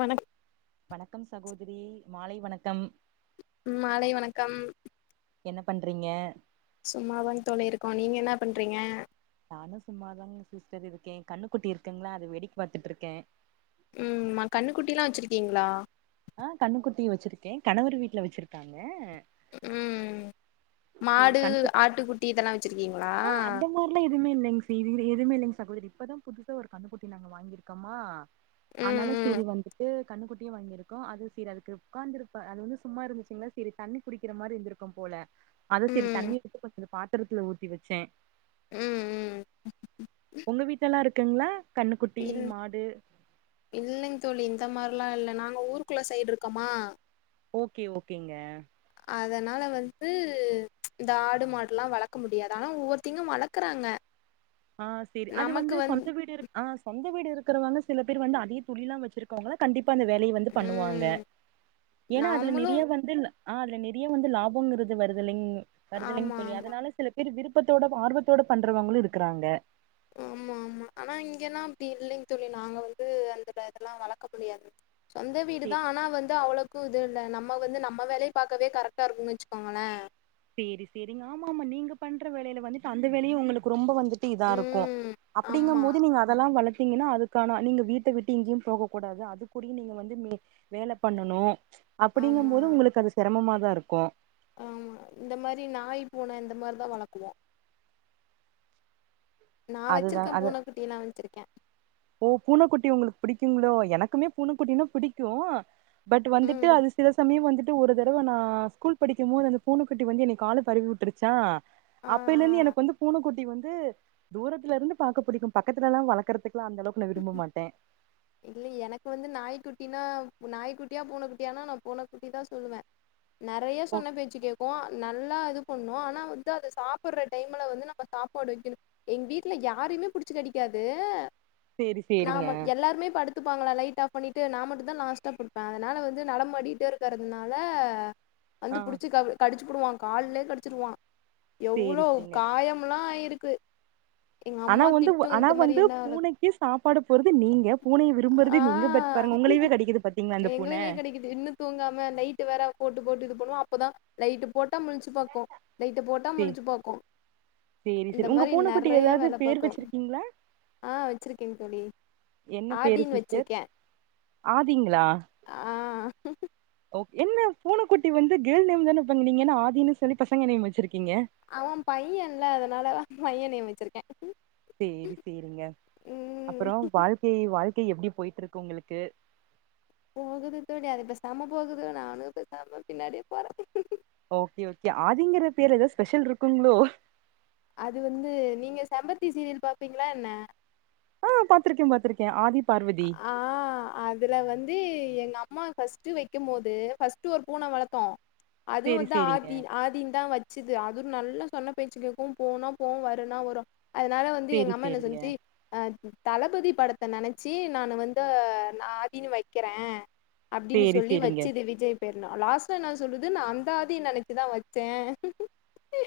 வணக் வணக்கம் சகோதிரி மாலை வணக்கம் ம் மாலை வணக்கம் என்ன பண்றீங்க சும்மாதாங் தோழி இருக்கோ நீங்க என்ன பண்றீங்க நானு சும்மாதாங்க சிஸ்டர் இருக்கே கண்ணுக்குட்டி இருக்குங்ளா அத வெடிக் பாத்துட்ருக்கே ம் மா கண்ணுக்குட்டிலா வச்சுருக்கீங்ளா ஆ கண்ணுக்குட்டி வச்சிருக்கே கணவர் வீட்ல வச்சிருக்காங்க ம் சேரி மாடு கண்ணுக்குட் ஆட்டுக்குட்டி இதெல்லா வச்சிருக்கீங்ளா மார்ல எதுவுமே இல்லிங் சி இதுல எதுமே இல்லைங் சகோதரி இப்பதா புதுசா ஒரு கண்ணுக்குட்டி நாங்க வாங்கிருக்கமா ம் ஆனால ம் செரி வந்துட்டு கண்ணுக்குட்டியு வாங்கிருக்கோ அது செரி அதுக்கு உட்காந்துருப்ப அது வந்து சும்மா இருந்துச்சுங்ளா செரி தண்ணி குடிக்ற மாரி இருந்திருக்கு போல அது சரி ம் தண்ணி எடுத்து கொஞ்ச பாத்திரத்துல ஊத்தி வெச்சே ம் ம் உங்க வீட்லலா இருக்குங்ளா கண்ணுக்குட்டி மாடு இல்லங் தோழி இந்த மார்லா இல்ல நாங்க ஊருக்குள்ள சைடு இருக்கம்மா ஓகே ஓகேங்க அதனால வந்து இந்த ஆடு மாடுல்லா வளக்க முடியாது ஆனா ஒவ்வொருத்திங்க வளக்கறாங்க ஆ சேரி அது நமக்கு வந்து வந் சொந்த வீடு இருக் ஆ சொந்த வீடு இருக்கிறவங்க சில பேர் வந்து அதே துல்லா வச்சிரு கோங்களா கண்டிப்பா அந்த வேலைய வந்து பண்ணுவாங்க ம் ஏன்னா அதுல நாமளு நெறைய வந்து ஆ அதுல நெறைய வந்து லாபம்ங்கறது வருதலிங் வருதலிங் ஆமா தோழி ஆமா அதனால சில விரு விருப்பத்தோட ஆர்வத்தோட பண்றவங்களு இருக்கறாங்க ஆமா ஆமா ஆனா இங்கல்லா அப்டி இல்லிங் தோழி நாங்க வந்து அந்த டாக்லா வளக்க முடியாது சொந்த வீடு சே தா ஆனா வந்து அவளக் து இது இல்ல நம்ம வந்து நம்ம வேலய பாக்கவே கரெக்டா இருக்குன் வச்சுக்கோங்களே சேரி சேரிங்க ஆமா ஆமா நீங்க பண்ற வேலையில வந்துட்டு அந்த வேலையு உங்களுக்கு ரொம்ப வந்து டி இதா இருக்கு ம் அப்டிங்கும் ஆமா போது நீங்க அதெல்லா வளத்தீங்கன்னா அது கான நீங்க வீட்ட விட்டு இங்கியும் போக கூடாது அதுக்குடியு நீங்க வந்து மே வேல பண்ணனு அப்படிங்கும் ஆமா போது உங்களுக்கு அது சிரமமாதா இருக்கு ஆமா இந்த மாரி நாய் பூன இந்த மாரி தா வளக்குவோ நா அதுதா வச்சிருக்கே அது பூனக்குட்டி நா வச்சிருக்க ஓ பூனக்குட்டி உங்களுக் புடிக்குங்ளோ எனக்குமே பூனக்குட்டினா புடிக்கு பட் வந்துட்டு ம் அது சில சமயம் வந்துட் டு ஒரு தடவ நா ஸ்கூல் படிக்கும் போது அந்த பூன கட்டி வந்து என்னை கால்ல பரவி உட்டுருச்சா ஆ அப்பைல இருந்து ஆ எனக் வந்து பூனக்குட்டி வந்து தூரத்துல இருந்து பாக்க புடிக்கும் பக்கத்துலலா வளக்கறதுக் லா அந்த அளவுக் நா விரும்ப மாட்டே இல்ல எனக்கு வந்து நாய்க்குட்டினா நாய்க்குட்டியா பூனக்குட்டியானா நா பூனக்குட்டி தா சொல்லுவே நெறைய சொன்ன பேச்சு கேக்கு நல்லா இது பண்ணு ஆனா வந்து அத சாப்பற்ற டைம்ல வந்து நம்ம சாப்பாடு வெக்கணு எங் வீட்ல யாரிமே புடிச்சு கடிக்காது சேரி சேரிங்க நாம எல்லாருமே படுத் துப்பாங்களா லைட் ஆஃப் பண்ணிட்டு நா மட்டு தா லாஸ்ட்டா படுப்பே அதனால வந்து நடமாடிட்டே இருக்கிறதுனால வந்து ஆ புடிச்சு க கடிச்சு புடுவா கால்லே கடிச்சுடுவா சேரி எவ்ளோ சேரிங்க காயம்ல்லா ஆயிருக்கு எங்க ஆனா அம்மா வந்து திட்டு ஆனா இந்த மாரி வந்து என்ன வள பூனைக்கு சாப்பாடு போறது நீங்க பூனைய ஆ விரும்புறது நீங்க பட் பாருங்க உங்களேயவே கடிக்குது பாத்தீங்களா அந்த பூன எங்களுமே கடிக்குது இன்னு தூங்காம லைட்டு வேற போட்டு போட்டு இது பண்ணுவோ அப்பதா லைட்டு போட்டா முழிச்சு பாக்கு லைட்டு போட்டா சே முழிச்சி பாக்கு சேரி இந்த சேரி உங்க மாரி பூனைக்குட்டி நெறைய ஏதாவது வேல பேர் பாக்கு வச்சிருக்கீங்களா ஆ வச்சிருக்கேன் தோழி என்ன பேரு ஆதின்னு சிஸ்டர் வச்சிருக்கே ஆதிங்ளா ஆ ஓகே என்ன பூனக்குட்டி வந்து கேள் நேம் தானே வெப்பாங் நீங்க என்ன ஆதின்னு சொல்லி பசங்க நேம் வச்சிருக்கீங்க அவ பையன்ல அதனாலதா பையன் நேம் வச்சிருக்கே சேரி சேரிங்க ம் அப்புறோ வாழ்க்கை வாழ்க்கை எப்டி போயிட்ருக்கு உங்களுக்கு போகுது தோழி அது பேசாம போகுது நானு இப்ப பேசாம பின்னாடியே போற ஓகே ஓகே ஆதிங்குற பேர்ல ஏதோ ஸ்பெஷல் இருக்குங்ளோ அது வந்து நீங்க செம்பருத்தி சீரியல் பார்ப்பீங்களா என்ன ஆ பாத்திருக்க பாத்திருக்க ஆதி பார்வதி ஆ அதுல வந்து எங்க அம்மா ஃபஸ்ட்டு வைக்கும் போது ஃபர்ஸ்ட்டு ஒரு பூன வளத்தோ அது சேரி வந்து சேரிங்க ஆதி ஆ தி தா வச்சுது அது நல்லா சொன்ன பேச்சு கேக்கும் போனா போவு வருனா வரு அதுனால வந்து சேரி எங்க அம்மா என்ன சேரிங்க சொன்னிச்சு அ தளபதி படத்த நெனச் சி நா வந்து ஆதினு வைக்குற அப்டின்னு சேரி சொல்லி சேரிங்க வச்சுது விஜய் பெருன்னா லாஸ்ட்ல என்னா சொல்லுது நா அந்த ஆதிய நெனைச்சுதா வச்ச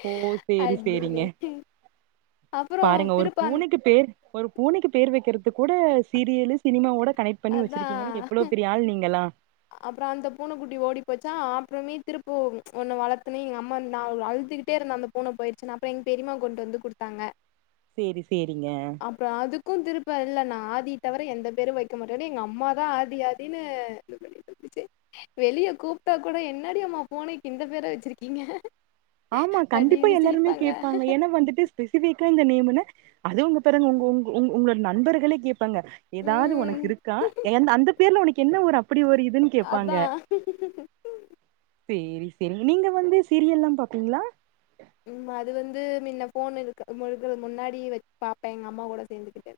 ஓ சேரி சேரிங்க அப்டின்னு பாருங்க ஒரு பூனைக்கு பேர் ஒரு பூனைக்கு பேர் வைக்கறது கூட சீரியலு சினிமாவோட கனேக்ட் பண்ணி வச்சிருக்கீங்கன்னா எவ்ளோ பெரிய ஆள் நீங்களா அப்பற அந்த பூனைக்குட்டி ஓடி போச்சா அப்பறமே திருப்பூ ஒன்னு வளத்தோன்னே எங்க அம்மா நா அழுதுக்கிட்டே இருந்த அந்த பூன போயிடுச்சுனு அப்பற எங்க பெரிமா கொண்டு வந்து கொடுத்தாங்க சேரி சேரிங்க அப்பற அதுக்கும் திருப்ப இல்ல நா ஆதி தவிர எந்த பேரு வைக்க மாட்டன்னு எங்க அம்மாதா ஆதி ஆதின்னு விஐய் வெளிய கூப்பிட்டா கூட என்னாடி அம்மா பூனைக்கு இந்த பேர வச்சிருக்கீங்க ஆமா கண்டிப்பா அப்டின்னு எல்லாருமே சிரிப்பாங்க கேட்பாங்க ஏன்னா வந்துட்டு பேசிவிக்கா இந்த நேம்னு அது உ உங்க உங்க பாருங்க உங்களோட நண்பர்களே கேட் கேப்பாங்க ஏதாவது ம் உனக்கு இருக்கா ஏ அந்த பேர்ல உனக்கு என்ன ஒரு அப் அப்படி ஒரு இதுன்னு கேட்பாங்க அதா சேரி சேரி நீங்க வந்து சீரியல்லா பார்ப்பீங்களா ம் அது வந்து முன்ன போனதுக்கு முழுக்க முன்னாடி வை பார்ப்ப எங்க அம்மாவுட சேர்ந்துக்கிட்டு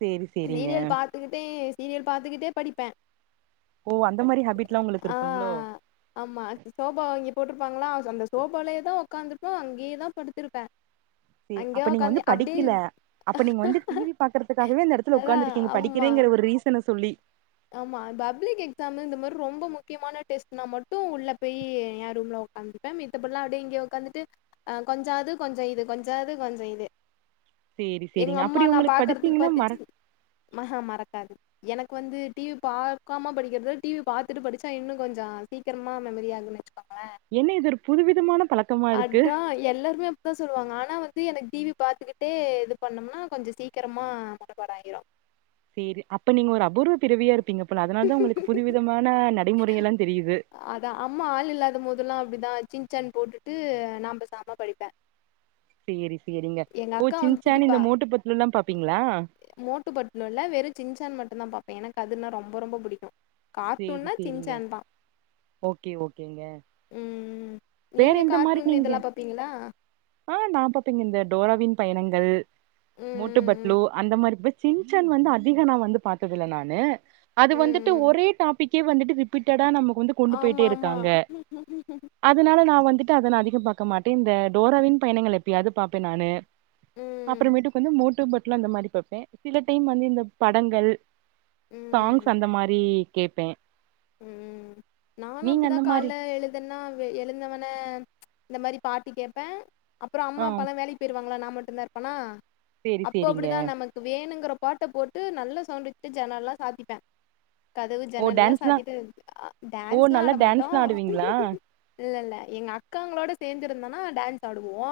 சேரி சேரிங்க சீரியல் பார்த்துக்கிட்டே சீரியல் பார்த்துக்கிட்டே படிப்ப ஓ அந்த மாரி ஹேபிட்ல்லா உங்களுக்கு இருக்குங்களோ ஆமா சோபா வாங்கி போட்டிருப்பாங்களா அந்த சோபாலயே தா உ உகாந்துருப்ப அங்கேயேதா படுத்திருப்ப செ அப்ப நீங்க வந்து படிக்குல்ல அப்ப நீங்க வந்து டிவி பாக்குறதுக்காகவே இந்த இடத்துல அதா உகாந்துருக்கீங்க ஆமா படிக்கிறங்கிற ஒரு ரீசன்ன சொல்லி ஆமா பப்ளிக் எக்ஸாம்மு இந்த மாரி ரொம்ப முக்கியமான டெஸ்ட்னா மட்டும் உள்ள போய் எய ரூம்ல உகாந்து இருப்ப மித்தபடில்லா அப்டியே இங்கே உக்காந்துட்டு கொஞ்ச அது கொஞ்ச இது கொஞ்ச அது கொஞ்ச இது சேரி எங்க சேரிங்க அம்மா அப்படி நா உங்களுக்கு பார்க்கறதுக்கு படிச்சீங்கன்னா மற பாத்துச்சு அஹ மறக்காது எனக்கு வந்து டிவி பார்க்காம படிக்கிறத டிவி பார்த்தட்டு படிச்சா இன்னு கொஞ்ச சீக்கிரமா மெமரி ஆகிரு வச்சுகோங்கள என்ன இது ஒரு புது விதமான பழக் அதா எல்லாருமே அப்டிதா சொல்லுவாங்க ஆனா வந்து எனக்கு டிவி பாத்துகிட்டே இது பண்ணோம்னா கொஞ்ச சீக்கரமா மனபாட ஆகிரு சேரி அப்ப நீங்க ஒரு அபூர்வ பிறவியா இருப்பீங்க போல அதனால தா உங்களுக்கு புது விதமான நடைமுறை எல்லா தெரியுது அதா அம்மா ஆள் இல்லாத மோதுல்லா அப்டிதா சின் சன் போட்டுட்டு நா பேசாம படிப்ப சேரி சேரிங்க ஓ அக்கா வந்து சின்ச்சான்ி திட்டிப்பா இந்த மூட்டு பட்டுல்லுலா பாப்பீங்களா மோட்டு பட்டுலு இல்ல வெறு சின்சான் மட்டும்்தா பா்ப்ப எனக்கு அதுனா ரொம்ப ரொம்ப புடிக்கும் சேரி கார்ட்டுன்னா சேரிங்க சின்சன் தா ஓகே ஓகேங்க ம் ம் வேற நீங்க எந்த மாரி கார்ட்டுனு நீங்க இதல்லா பார்ப்பீங்களா ஆ நா பார்ப்பங்க இந்த டோராவின் பயணங்கள் ம் மேட்டுபட் ம் லோ அந்த மாரிபே சின்சேன் வந்து அதிக நா வந்து பாத்தது இல்ல நானு அது ம் வந்துட்டு ம் ஒரே டாப் பிக்கே வந்துட்டு ரிப்பீட்டடா நம்ம வந்து கொண்டு போயிட்டே ஆமா ஆமா இருக்காங்க ம் அதுனால நா வந்துட்டு அத நா அதிகம் பாக்க மாட்டே இந்த டோராவின் பயணங்கள் எப்பயாது பாப்பே நானு அப்புறமேட்டு கொஞ்சம் மோட்டு பட்டுலு அந்த மாரி பாப்பே சில டைம் வந்து இந்த படங்கள் சாங்ஸ் ம் அந்த மாரி கேட்பே ம் நானு அப்டிதா அந்த மாரி கால எழு இதனா வே எழுந்தவன இந்த மாரி பாட்டு கேட்ப அப்ரோ அம்மா ஆ அப்பாலா வேலைக் பெருவாங்களா நா மட்டு தா இருப்பனா சேரி அப்போ சேரிங்க அப்டிதா நமக் கு வேணுங்குற பாட்ட போட்டு நல்ல சவுண்டு வைச்சி ஜன்னல்லா சாதிப்ப கதவு ஓ ஜன்னல்லா டான்ஸ்லா சாத்திட்டு ஆ ஓ டான்ஸ்லா நல்லா ஆட மாட்டோ டான்ஸ்லா ஆடுவீங்களா இல்ல இல்ல எங்க அக்காங்களோட சேர்ந்துருந்தனா டான்ஸ் ஆடுவோ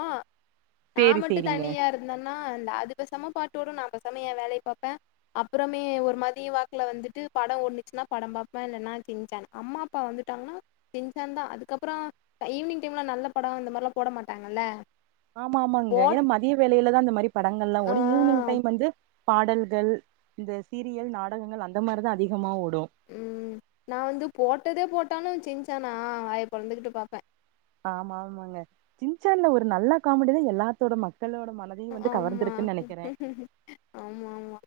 நா சேரி மட்டு சேரிங்க தனியா இருந் தனா இந்த அது பெசம பாட்டோடு நா பெசம ஏ வேலய பாப்ப அப்புறமே ஒரு மாறி வாக்குல வந்துட்டு படோ ஒடுன்ச்சின்னா படம் பாப் பே இல்ல நா சின்ச்சன அம்மா அப்பா வந்துட்டாங்னா சின்சன்தா அதுக்கப்ரோ அ ஈவினிங் டைம்ல நல்ல படோ இந்த மாதிரி போட மாட்டாங்கல்ல ஆமா ஆமாங்க ஏனா போட் மதிய வேலையிலதா இந்த மாரி படங்கள் எல்லா ஆ ஓடி ஈவினிங் டைம் வந்து பாடல்கள் இந்த சீரியல் நாடகங்கள் அந்த மாதிரிதா அதிகமா ஓடு ம் நா வந்து போட்டதே போட்டாலு சிங்சனா வாய பொழந்துக்கிட்டு பாப்ப ஆமா ஆமாங்க சின்சன்ல ஒரு நல்ல காமெடி தா எல்லாத்தோட மக்களோட மல ஆமா ஆமா ஆமா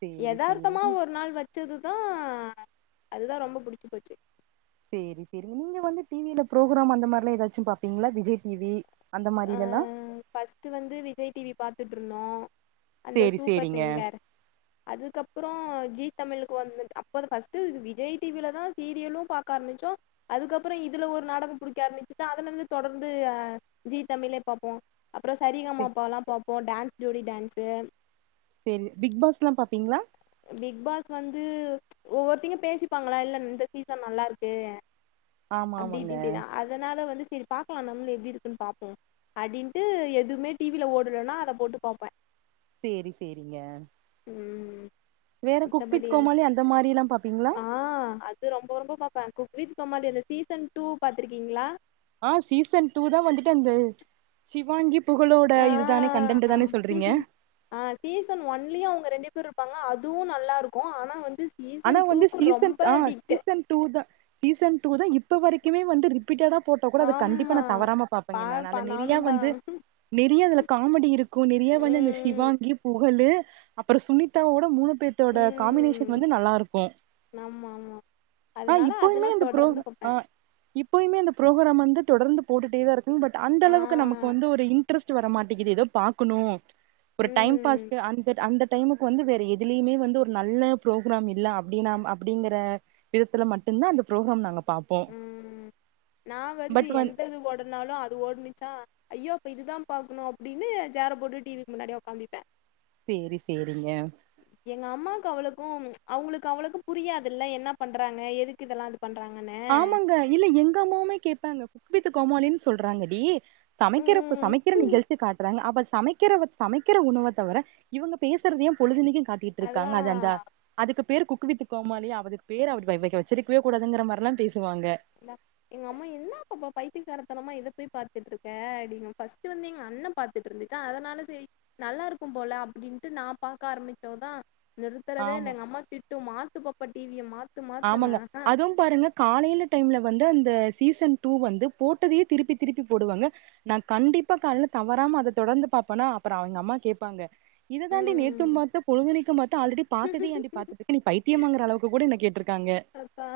சேரி சேரி யதார்த்தமா ஒரு நாள் வச்சதுதா அதுதா ரொம்ப புடிச்சி போச்சி சேரி சேரிங்க நீங்க வந்து டிவியில பரோக்ராம் அந்த மாரிலா ஏதாச்சும் பாப்பீங்ளா விஜய் டிவி அந்த மாரில எல்லா நேத்து வந்து விஜய் டிவி பாத்துட்டு இருந்தோ அந்த சேரி சூப்பர் சேரிங்க சிங்கர் அதுக்கப்ரோ ஜி தமிழுக்கு வந்து அப்போ ஃபஸ்ட்டு விஜய் டிவில தா சீரியலு பாப் காமிச்சோ அதுக்கப்ரோ இதுல ஒரு நாடகம் புடிக்க ஆரம்பிச்சி அதுல இருந்து தொடர்ந்து அ ஜி தமிழே பாப்போ அப்ரோ சரிகமா அப்பாலா பாப்போ டான்ஸ் ஜோடி டான்ஸு சேரி பிக் பாஸ் எல்லா பாப்பீங்ளா பிக் பாஸ் வந்து ஒவ்வொருத்திங்க பேசிப்பாங்களா இல்ல இந்த சீசன் நல்லா இருக்கு ஆமா அப்டி இப்டி ஆமாங்க இப்டிதா அதனால வந்து சேரி பாக்கலா நம்ளு எப்டி இருக்குன்னு பாப்போ அப்டின்டு எதுவுமே டிவியில ஓடலன்னா அத போட்டு பாப்ப செரி செரிங்க உம் மித்தபடியில்ல கோமாளி அந்த மாரிலா பாப்பீங்ளா ஆ அது து ரொம்போ ரொம்போ குக்வித் கோமாலி அந்த சீசன் டூ பாத்துருக்கீங்ளா ஆ சீசன் டூ தா வந்துட்டு அந்த சிவாங்கிப் புகழோட ஆ இதுதானே கண்டன் தானே சொல்றீங்க ஆ சீசன் ஒன்லயு அவங்க ரெண்டு பேர் இருப்பாங்க அதுவு நல்லா இருக்கு ஆனா வந்துஸ் ஆனா வந்து சீசன் ஆ சீசன் டூ தா சீசன் டூ தா இப்ப வரைக்குமே வந்து ரிப் பீட்டடா போட்டா கூட அதது கண்டிப்பா நா ஆமாம் தவறாம பாபேங்கனானு அதுல பாப்பா நல்ல நெறைய நானும் தான் வந்து நெறைய அதுல காமெடி இருக்கு நெறைய வந்து அந்த ம் சிவாங்கிப் புகழு அப்ரோ சுனிதாவோட மூணு பேத்தோட காம்பினேஷன் ம் வந் து நல்லா இருக்கு ஆமாம் ஆமாம் ஆ அதனால இப்பவுமே அதெல்லாம் அந்த புரோ தொடர்ந்து அ பார்ப்பேன் இப்பயுமே அந்த பு்ரோக்ராம் வந்து தொடர்ந்து போட்டுட்டேதா இருக்காங்க பட் அந்த அளவுக்கு நமக்கு ஆ வந்து ஒரு இன் இன்ட்ரஸ்ட் வர மாட்டேங்குது எதோ பாக்கணு ஒரு டைம் ம் பாஸ்க்கு அந்தட் அந்தட் டைமுக்கு வந்து வேற எதுலயுமே வந்து ஒரு நல்ல ப்ரோக்ராம் இல்ல அப்டின்னா அப்படிங்கிற விதத்துல மட்டுதா அந்த ப்ரோக்ராம் நாங்க பாப் ம் நா வந்து வந் எந்த இது ஓடனாலு அது ஓடுனுச் சா ஐயோ அப்ப இதுதா பாக்கணு அப்படின்னு ஜேர போட்டு டி விக்கு முன்னாடி உக்காந்துப்பே சேரி சேரிங்க எங்க அம்மாவுக்கு அவளுக்கு அவுங்களுக்கு அவளக்கு புரியாதுல்ல என்ன பண்றாங்க எதுக்கு இதெல்லா அது பண்றாங்கன்னு ஆமாங்க இல்ல எங்க அம்மாவுமே கேபாங்க குக் வித்து கோமாலின்னு சொல்றாங்கடி சமைக்கிறப்ப ம் சமைக்கிற நிகழ்ச்சி காட்றாங்க அப்ப சமைக்கிற சமைக்கிற உணவ தவிர இவுங்க பேசுறதையு பொழுதுனைக்கு அதுதா காட்டிட்டுருக்காங்க அது அந்த அதுக்கு பேர் குக்குவித்து கோமாளி அதுக்கு பேரு அப்படி வெ வ வெச்சிருக்கவே கூடாதுங்கற மாரிலா பேசுவாங்க எ எங்க அம்மா என்ன பாப்பா பைத்திக்காரத்தனமா இத போய் பாத்துட்டுருக்க அப்படிங் ஃபர்ஸ்ட் வந்து எங்க அண்ண பா த்துட்டுருந்துச்சா அதனால சேரி நல்லாருக்கும் போல அப்படின்ட்டு நா பாக்க ஆரம்பிக்கவு தா நிறுத்துறதே ஆமா இல்ல எங்க அம்மா திட்டு மாத்து பாப்பா டிவிய மாத் ஆமாங்க அதுவு துவு பாருங்க காலையில டைம்ல வந்து அந்த சீசன் டூ வந்து போட்டதையே திருப்பி திருப்பி போடுவாங்க நா கண்டிப்பா கால்ல தவறாம அத தொடர்ந்து பாப்பன்னா அப்புறே அவுங்க அம்மா கேப்பாங்க இத தாண்டி நேத்து ம் பாத்த பொழுதணைக்கு பாத்த ஆல்ரெடி பாத்ததே ஏண்டி பாத்துட்ருக்க நீ பைத்தியமாங்கற அளவுக்கு கூட என்ற கேட்ருக் க அதா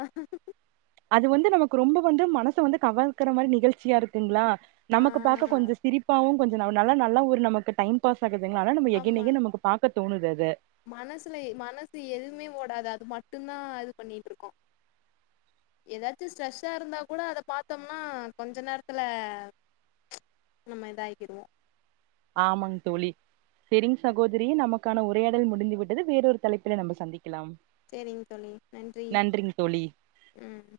அதுவு வந்து நமக்கு ரொம்ப வந்து மனச வந்து கவர்கற மாரி நிகழ்ச்சியா இருக்குங்களா ஆ நமக்கு பாக்க கொஞ்ச சிரிப்பாவு கொஞ்ச நல்லா நல்லா ஒரு நமக்கு டைம் பாஸ்சாகுதுங்களா நம்ம எகைன் ஆமா எகைன் நமக்கு பாக்க தோணுது அத மனசுல மனசு எதுவுமே ஓடாது அது மட்டுதா அது பண்ணிட்ருக்கோ எதாச்சு ஸ்ட்ரெஸ்ஷா இருந்தா கூட அத பாத்தோம்னா கொஞ்ச நேரத்துல நம்ம இதாகிருவோ ஆமாங் தோழி செரிங் சகோதரியே நமக்கான உரையாடல் முடிந்து விட்டது வேறோரு தலைப்புல நம்ம சந்திக்கலா சேரிங்க தோழி நன்றி தோழி ம்